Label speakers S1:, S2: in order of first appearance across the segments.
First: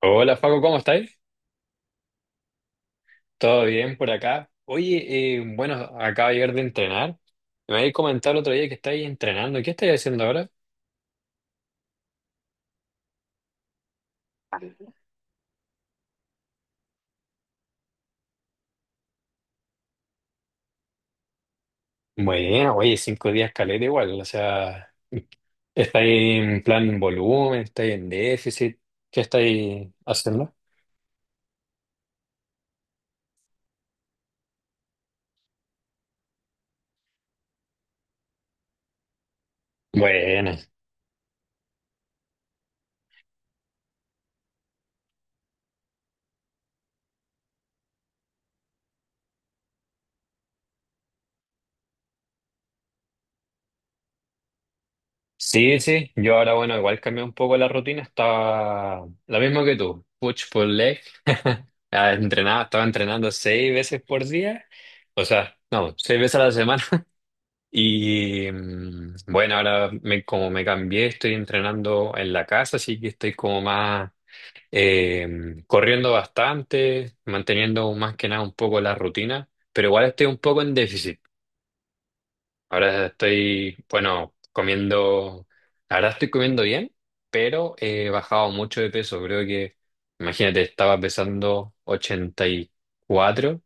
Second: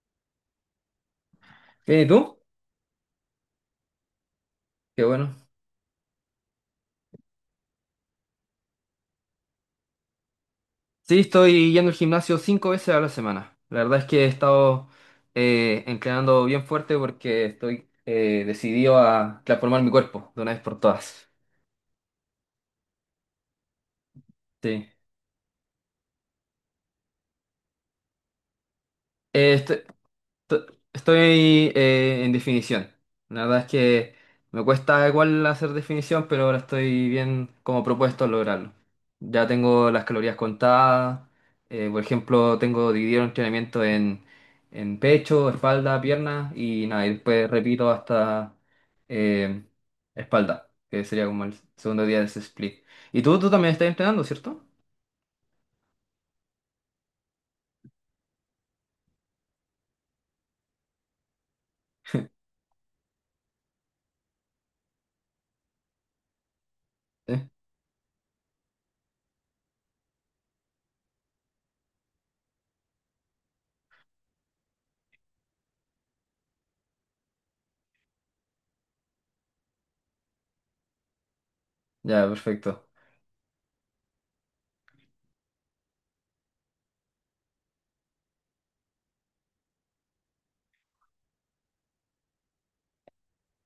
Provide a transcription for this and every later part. S1: Hola Facu, ¿cómo estáis?
S2: Bien, ¿y tú?
S1: ¿Todo bien por acá?
S2: Qué bueno.
S1: Oye, bueno, acabo de llegar de entrenar. Me habéis comentado el otro día que estáis entrenando. ¿Qué estáis haciendo ahora?
S2: Sí, estoy yendo al gimnasio 5 veces a la semana. La verdad es que he estado entrenando bien fuerte porque estoy decidido a transformar mi cuerpo de una vez por todas.
S1: Bueno, oye, 5 días caleta igual. O
S2: Sí.
S1: sea, ¿estáis en plan en volumen? ¿Estáis en déficit? ¿Qué
S2: Eh, est-
S1: estáis haciendo?
S2: T- Estoy en definición. La verdad es que me cuesta igual hacer definición, pero ahora estoy bien como propuesto a lograrlo. Ya tengo las calorías
S1: Bueno,
S2: contadas. Por ejemplo, tengo dividido el entrenamiento en pecho, espalda, pierna y nada, y después repito hasta eh, espalda, que sería como el segundo día de ese split. Y tú también estás entrenando, ¿cierto?
S1: sí, sí. Yo ahora, bueno, igual cambié un poco la rutina. Estaba la misma que tú. Push pull leg. Ah, estaba entrenando 6 veces por día. O sea, no, 6 veces a la semana.
S2: Sí.
S1: Y bueno, como me cambié, estoy entrenando en la casa, así que estoy como más corriendo bastante, manteniendo más que nada un poco la rutina, pero igual estoy un poco en déficit.
S2: Ya, perfecto.
S1: Bueno, ahora estoy comiendo bien, pero he bajado mucho de peso. Creo que, imagínate, estaba pesando 84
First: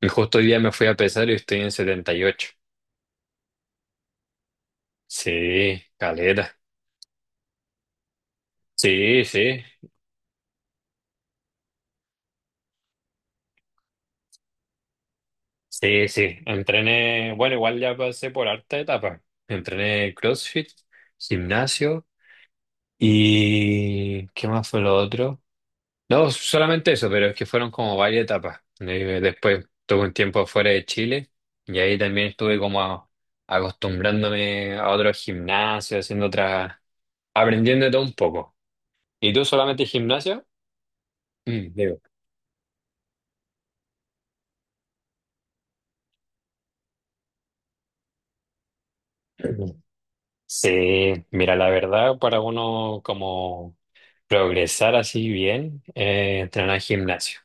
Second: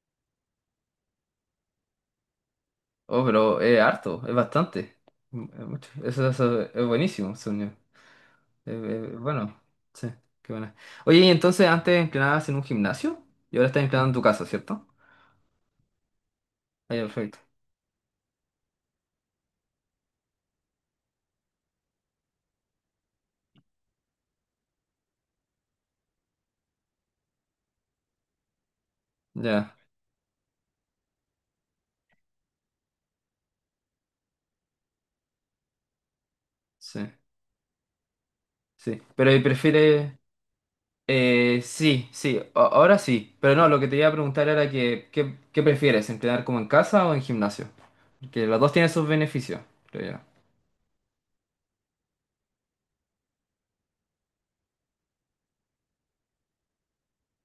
S1: y justo hoy día me fui a pesar y estoy en 78.
S2: Oh, pero es harto, es bastante. Mm, es
S1: Sí,
S2: mucho. Eso,
S1: caleta.
S2: eso es buenísimo, según yo. Eh,
S1: Sí,
S2: bueno,
S1: sí,
S2: sí, qué buena. Oye, y entonces antes entrenabas en un gimnasio y ahora estás entrenando en tu casa, ¿cierto?
S1: sí, sí.
S2: Ah, ya,
S1: Entrené,
S2: perfecto.
S1: bueno, igual ya pasé por harta etapa. Entrené CrossFit, gimnasio y ¿qué más fue lo otro? No, solamente eso, pero es que fueron como varias etapas. Después
S2: Ya,
S1: tuve un tiempo fuera de Chile y ahí también estuve como acostumbrándome a otros gimnasios, haciendo otras,
S2: sí,
S1: aprendiendo de todo un poco.
S2: sí.
S1: ¿Y
S2: Pero ¿y
S1: tú solamente
S2: prefieres?
S1: gimnasio? Mm, digo.
S2: Sí, sí, ahora sí. Pero no, lo que te iba a preguntar era que, ¿qué prefieres? ¿Entrenar como en casa o en gimnasio? Que los dos tienen sus beneficios, creo yo.
S1: Sí, mira, la verdad, para uno como progresar así bien, entrenar gimnasio.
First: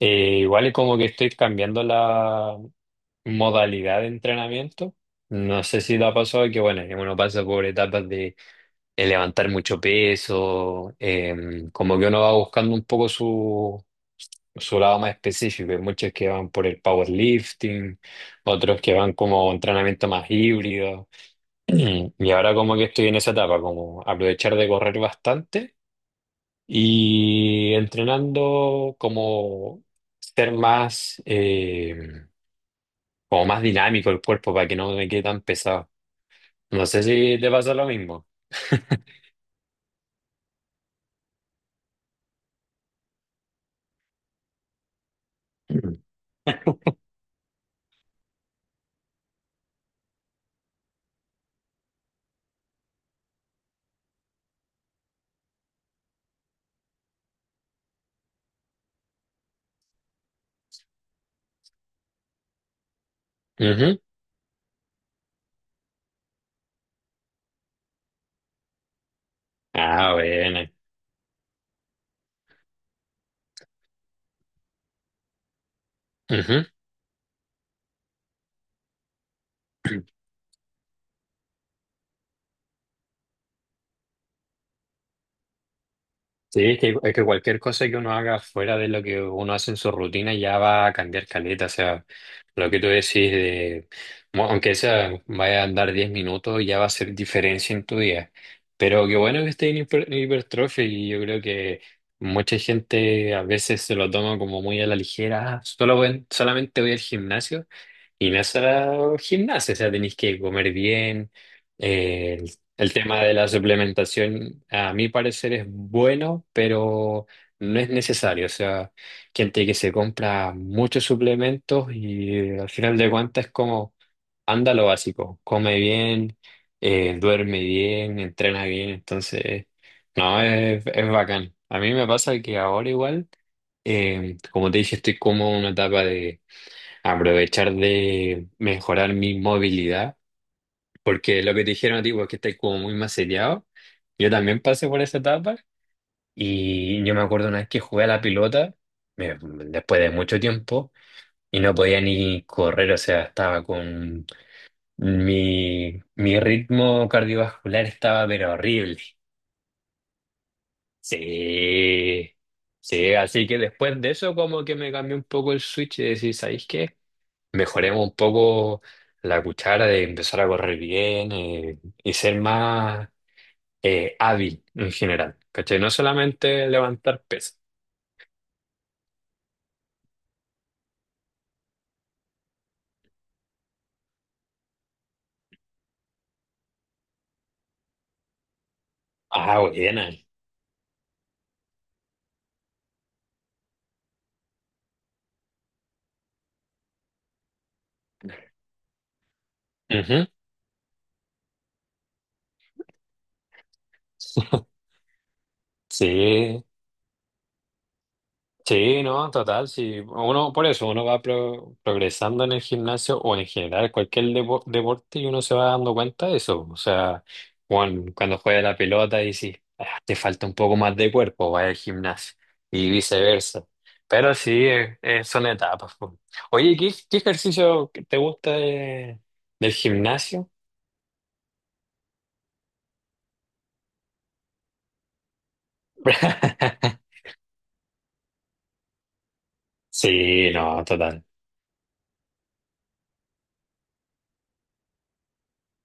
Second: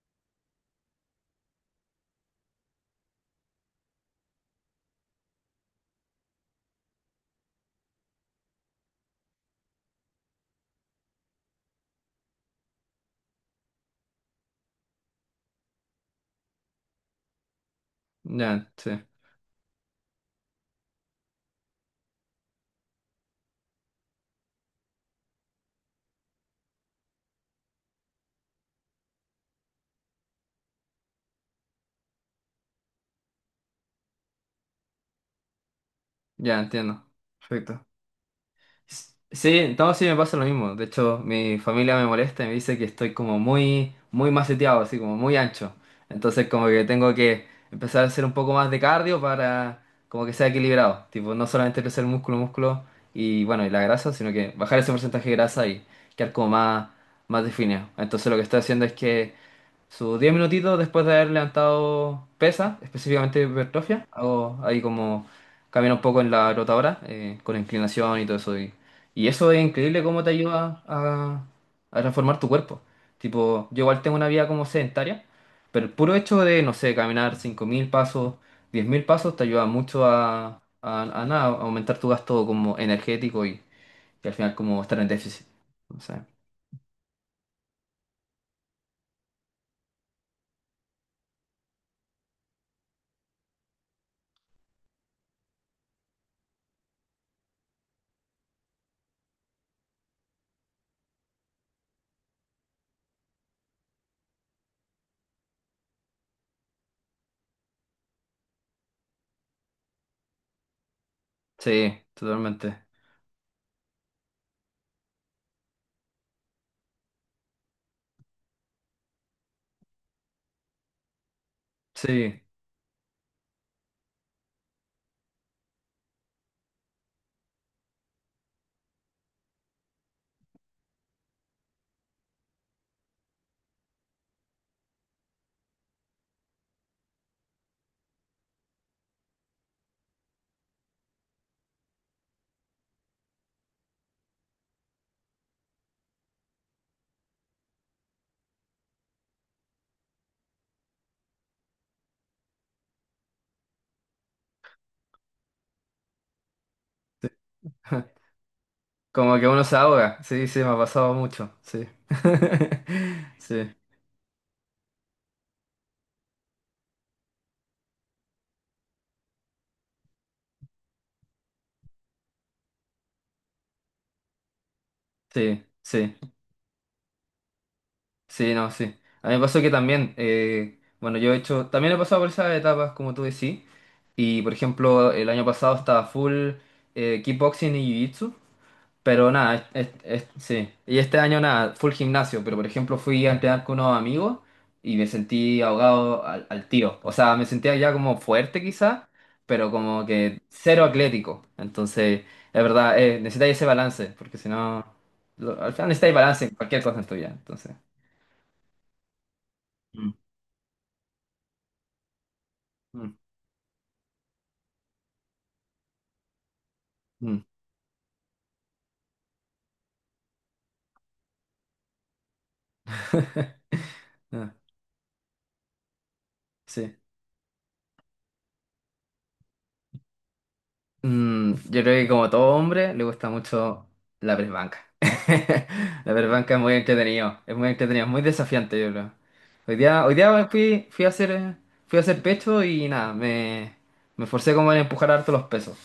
S1: Igual es como que estoy cambiando la modalidad de entrenamiento. No sé si te ha pasado que, bueno, que uno pasa por etapas de, levantar mucho peso, como que uno va buscando un poco su lado más específico. Hay muchos que van por el powerlifting,
S2: Ya,
S1: otros
S2: sí,
S1: que van como entrenamiento más híbrido. Y ahora como que estoy en esa etapa, como aprovechar de correr bastante y entrenando como ser más, como más dinámico el cuerpo para que no me quede tan pesado.
S2: ya
S1: No sé
S2: entiendo.
S1: si te pasa lo
S2: Perfecto.
S1: mismo.
S2: Sí, no, sí me pasa lo mismo. De hecho, mi familia me molesta y me dice que estoy como muy, muy maceteado, así como muy ancho. Entonces, como que tengo que empezar a hacer un poco más de cardio para como que sea equilibrado. Tipo, no solamente crecer músculo, músculo y bueno, y la grasa, sino que bajar ese porcentaje de grasa y quedar como más, más definido. Entonces, lo que estoy haciendo es que sus 10 minutitos después de haber levantado pesa, específicamente
S1: Ujú.
S2: hipertrofia, hago ahí como camino un poco en la rotadora, con inclinación y todo eso. Y eso es increíble
S1: Ah,
S2: cómo te
S1: bueno.
S2: ayuda a, transformar tu cuerpo. Tipo, yo igual tengo una vida como sedentaria, pero el puro hecho de,
S1: Ujú.
S2: no sé, caminar 5.000 pasos, 10.000 pasos, te ayuda mucho a nada, a aumentar tu gasto como energético y al final como estar en déficit. No sé.
S1: Sí, es que cualquier cosa que uno haga fuera de lo que uno hace en su rutina ya va a cambiar caleta. O sea, lo que tú decís de, aunque sea, vaya a andar 10 minutos, ya va a hacer diferencia en tu día. Pero qué bueno que esté en hipertrofia, y yo creo que mucha gente a veces se lo toma como muy a la ligera. "Ah, solamente voy al gimnasio". Y no es solo gimnasia, o sea, tenéis que comer bien,
S2: Sí,
S1: eh,
S2: totalmente.
S1: el tema de la suplementación, a mi parecer, es bueno, pero no es necesario. O sea, gente que se compra muchos suplementos
S2: Sí.
S1: y al final de cuentas es como, anda lo básico, come bien, duerme bien, entrena bien. Entonces, no, es bacán. A mí me pasa que ahora igual, como te dije, estoy como en una etapa de aprovechar de mejorar mi movilidad. Porque lo que te dijeron a ti, porque estás como muy maceteado, yo también pasé por esa etapa y yo me acuerdo una vez que jugué a la pelota, después de mucho tiempo, y no podía ni correr, o sea, estaba con mi ritmo cardiovascular estaba pero horrible.
S2: Como que uno se ahoga. Sí, sí, me ha pasado mucho. Sí.
S1: Sí, sí, así que
S2: Sí,
S1: después de eso como que me cambió un poco el switch y decir, ¿sabéis qué? Mejoremos un poco la cuchara de empezar a correr bien, y ser más... hábil en general,
S2: sí,
S1: ¿cachai? No
S2: sí,
S1: solamente levantar pesas.
S2: sí, no, sí. A mí me pasó que también, bueno, yo he hecho, también he pasado por esas etapas, como tú decís. Y por ejemplo, el año pasado estaba full kickboxing y jiu-jitsu. Pero
S1: Ah,
S2: nada,
S1: buena.
S2: sí. Y este año nada, full gimnasio, pero por ejemplo fui a entrenar con unos amigos y me sentí ahogado al tiro. O sea, me sentía ya como fuerte quizá, pero como
S1: Ujú.
S2: que cero atlético. Entonces, es verdad, necesitáis ese balance, porque si no, al final necesitáis balance en
S1: Sí,
S2: cualquier cosa en tu vida. Entonces,
S1: sí, no, total, sí.
S2: mm.
S1: Uno, por eso, uno va progresando en el
S2: Mm,
S1: gimnasio o en general cualquier deporte y uno se va dando cuenta de eso. O sea,
S2: mm.
S1: cuando juega la pelota y si te falta un poco más de cuerpo, va al gimnasio y viceversa. Pero
S2: Ah,
S1: sí, son etapas, po. Oye,
S2: sí.
S1: qué ejercicio que te gusta del gimnasio?
S2: Yo creo que como todo hombre le gusta mucho la perbanca. La perbanca es muy entretenido, es muy entretenido, es muy desafiante, yo creo. Hoy día
S1: Sí, no, total.
S2: fui a hacer pecho y nada, me forcé como en empujar harto los pesos.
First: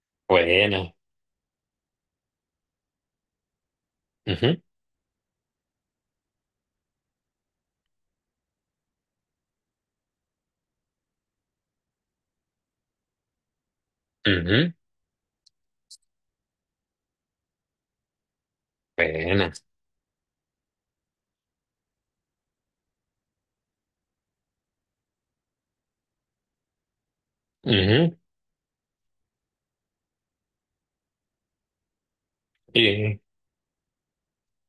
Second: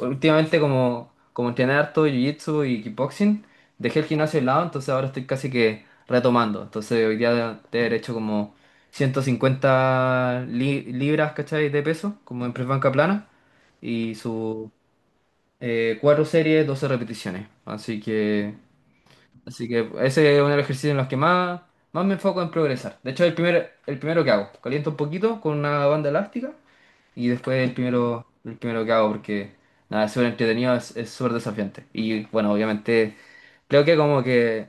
S2: Últimamente
S1: Bueno.
S2: como entrené harto jiu-jitsu y kickboxing, dejé el gimnasio de
S1: Ujú,
S2: lado, entonces ahora estoy casi que retomando. Entonces hoy día de haber hecho como 150 libras, ¿cachai? De peso, como en press banca plana y sus
S1: ujú.
S2: 4 series, 12 repeticiones. Así que,
S1: Buena.
S2: así que ese es uno de los ejercicios en los que más, más me enfoco en progresar. De hecho, el primero que hago, caliento un poquito con una banda elástica y después el
S1: Ujú.
S2: primero, el primero que hago porque nada, es súper entretenido, es súper desafiante. Y bueno, obviamente
S1: Y-
S2: creo que como que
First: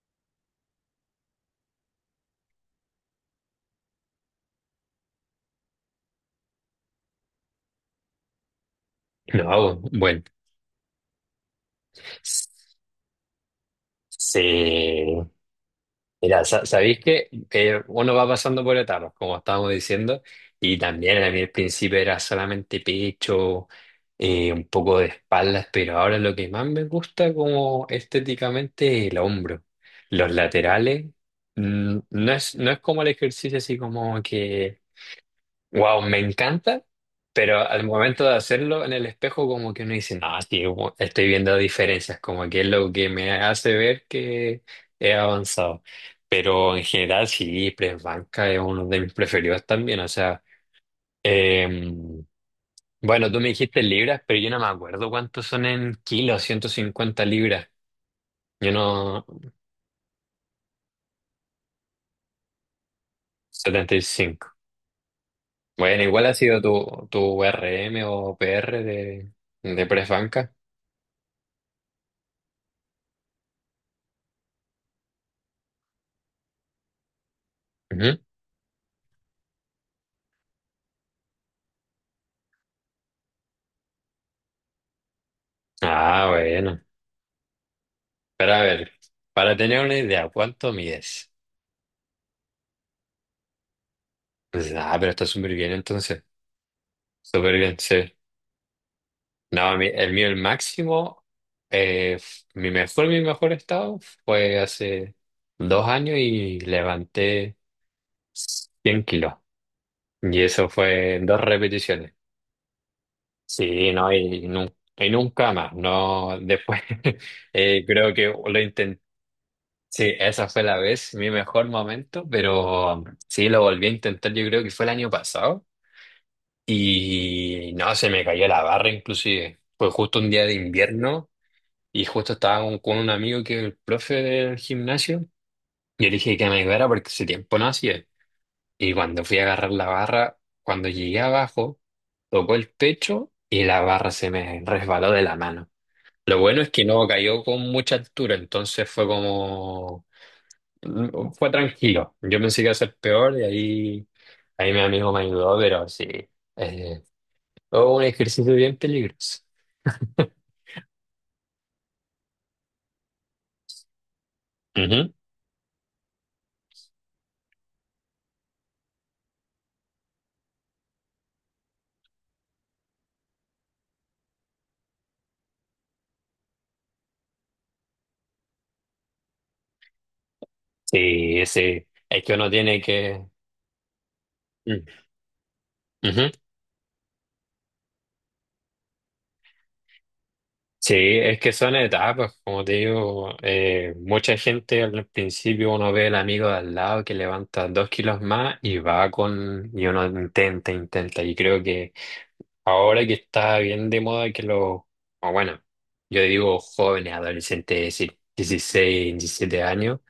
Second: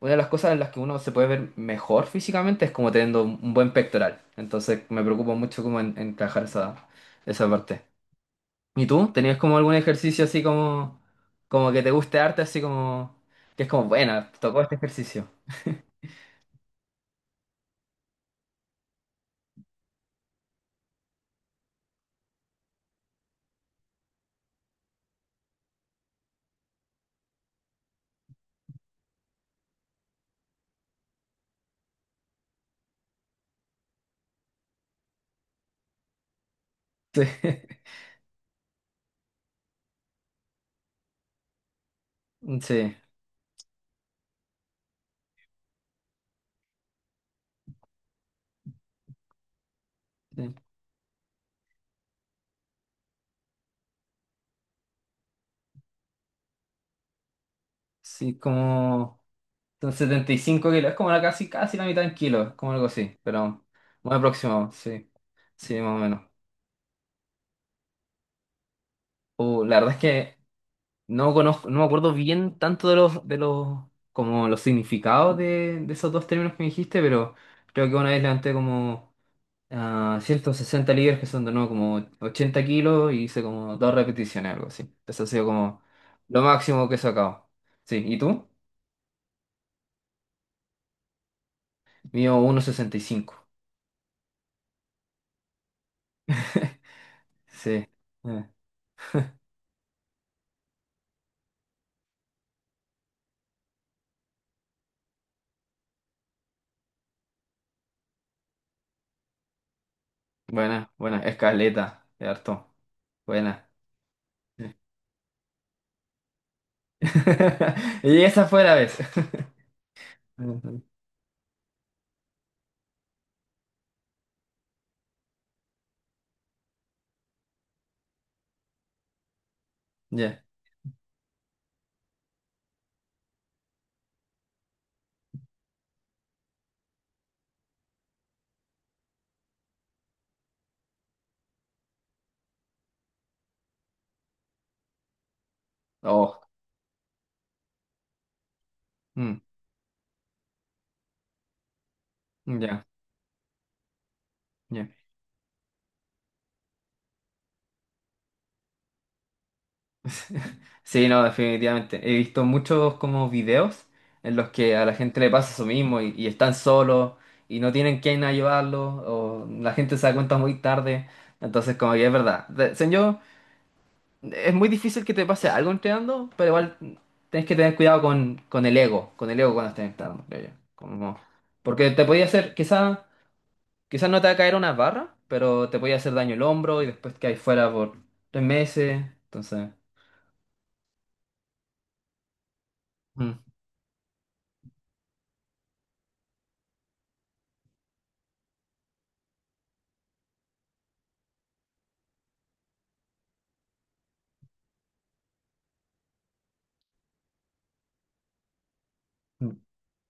S2: una de las cosas en las que uno se puede ver mejor físicamente es como teniendo un buen pectoral. Entonces me preocupo mucho como en, trabajar esa parte. ¿Y tú? ¿Tenías como algún
S1: no, bueno.
S2: ejercicio así como que te guste arte, así como, que es como, bueno, tocó este ejercicio?
S1: Sí. Mira, sabéis que, uno va pasando por etapas, como estábamos diciendo, y también a mí al principio era solamente pecho, un poco de espaldas, pero ahora lo que más me gusta como estéticamente es el hombro. Los laterales, mm, no es como el ejercicio así como que wow, me encanta, pero al momento de hacerlo en el espejo como que uno dice, no, sí, estoy viendo diferencias, como
S2: Sí,
S1: que es lo
S2: sí,
S1: que me hace ver que he avanzado. Pero en general sí, Press Banca es uno de mis preferidos también, o sea,
S2: sí,
S1: em, bueno, tú me dijiste en libras, pero yo no me acuerdo cuántos son en kilos, 150 libras,
S2: sí,
S1: yo
S2: como
S1: no,
S2: son 75 kilos, es como la casi, casi la mitad en kilos, como algo así, pero
S1: setenta y
S2: muy
S1: cinco.
S2: aproximado, sí, sí, más o
S1: Bueno,
S2: menos.
S1: igual ha sido tu R M o P R
S2: La
S1: de
S2: verdad es
S1: Press
S2: que
S1: Banca.
S2: no conozco, no me acuerdo bien tanto de los, como los significados de esos dos términos que me dijiste, pero creo que una
S1: Ujú.
S2: vez levanté como 160 libras que son de nuevo como 80 kilos y hice como 2 repeticiones, algo así. Eso ha sido como
S1: Ah,
S2: lo
S1: bueno.
S2: máximo que he sacado. Sí, ¿y tú?
S1: Pero a ver, para tener una idea, ¿cuánto mides?
S2: Mío 1,65.
S1: Pues, ah, pero está súper bien entonces. Súper bien,
S2: Sí.
S1: sí.
S2: Eh,
S1: No, el mío, el máximo, mi mi mejor estado fue hace 2 años y levanté 100 kilos. Y eso
S2: Buena,
S1: fue
S2: buena.
S1: en dos
S2: Escaleta,
S1: repeticiones.
S2: de harto. Buena.
S1: Sí, no,
S2: Sí.
S1: y nunca más. No, después creo
S2: Y
S1: que
S2: esa
S1: lo
S2: fue la vez.
S1: intenté. Sí, esa fue la
S2: Ujú.
S1: vez, mi mejor momento, pero sí, lo volví a intentar, yo creo que fue el año pasado. Y no, se me cayó la barra inclusive. Fue justo un
S2: Ya.
S1: día de invierno y justo estaba con un amigo que es el profe del gimnasio. Yo le dije que me ayudara porque ese tiempo no hacía. Y cuando fui a agarrar la barra, cuando llegué abajo, tocó el pecho y la barra se me resbaló de la mano.
S2: Oh.
S1: Lo bueno es que no cayó con mucha altura, entonces fue
S2: mm,
S1: como... mm, fue tranquilo. Yo pensé que iba a
S2: Ya,
S1: ser peor y ahí, ahí mi
S2: ya.
S1: amigo me ayudó, pero sí. eh, o un ejercicio bien peligroso.
S2: Sí, no, definitivamente. He visto muchos como videos en los que a la
S1: Ujú.
S2: gente le pasa eso mismo y están solos y no tienen quien ayudarlos o la gente se da cuenta muy tarde. Entonces, como que es verdad. Según es muy difícil que te pase algo entrenando, pero igual tienes que tener cuidado con el ego, con el ego cuando estés entrenando, creo yo. Como,
S1: Sí, sí,
S2: porque te
S1: es
S2: podía
S1: que uno
S2: hacer,
S1: tiene
S2: quizás
S1: que...
S2: quizás no te va a caer una
S1: Mm.
S2: barra, pero te podía hacer
S1: Ujú.
S2: daño el hombro y después que hay fuera por 3 meses. Entonces.
S1: Sí, es que son etapas, como te digo,
S2: Mm,
S1: mucha gente al principio uno ve el amigo de al lado que levanta 2 kilos más y va con... y uno intenta, intenta, y creo que ahora que está bien de moda que lo... o bueno, yo digo jóvenes, adolescentes, es decir, 16
S2: mm,
S1: 17 años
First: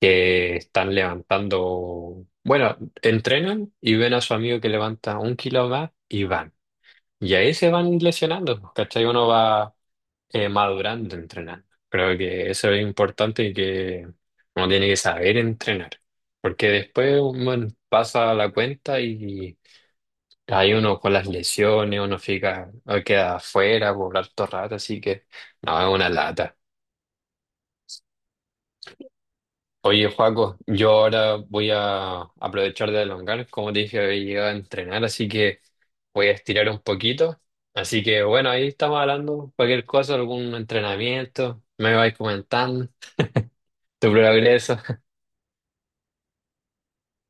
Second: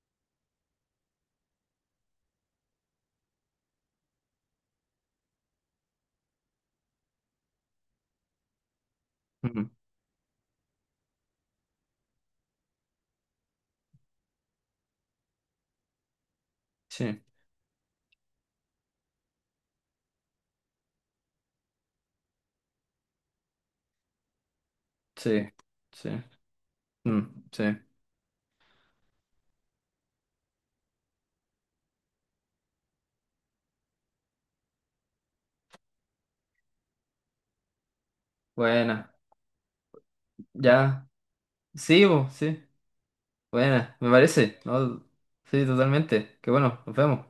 S1: que están levantando, bueno, entrenan y ven a su amigo que levanta un kilo más y van. Y ahí se van lesionando, pues, ¿cachai? Uno
S2: mm.
S1: va madurando entrenando. Creo que eso es importante y que uno tiene que saber entrenar, porque después
S2: Sí,
S1: uno pasa la cuenta y hay uno con las lesiones, uno fica, queda afuera por harto rato, así que
S2: sí,
S1: no, es
S2: sí.
S1: una lata.
S2: Mm, sí.
S1: Oye, Joaco, yo ahora voy a aprovechar de elongar. Como te dije, he llegado a entrenar, así que voy a estirar un poquito. Así que bueno, ahí estamos
S2: Buena.
S1: hablando. Cualquier cosa, algún
S2: Ya.
S1: entrenamiento, me
S2: Sí,
S1: vais
S2: bo, sí.
S1: comentando
S2: Buena, me
S1: tu
S2: parece,
S1: progreso.
S2: ¿no? Sí, totalmente. Qué bueno, nos vemos.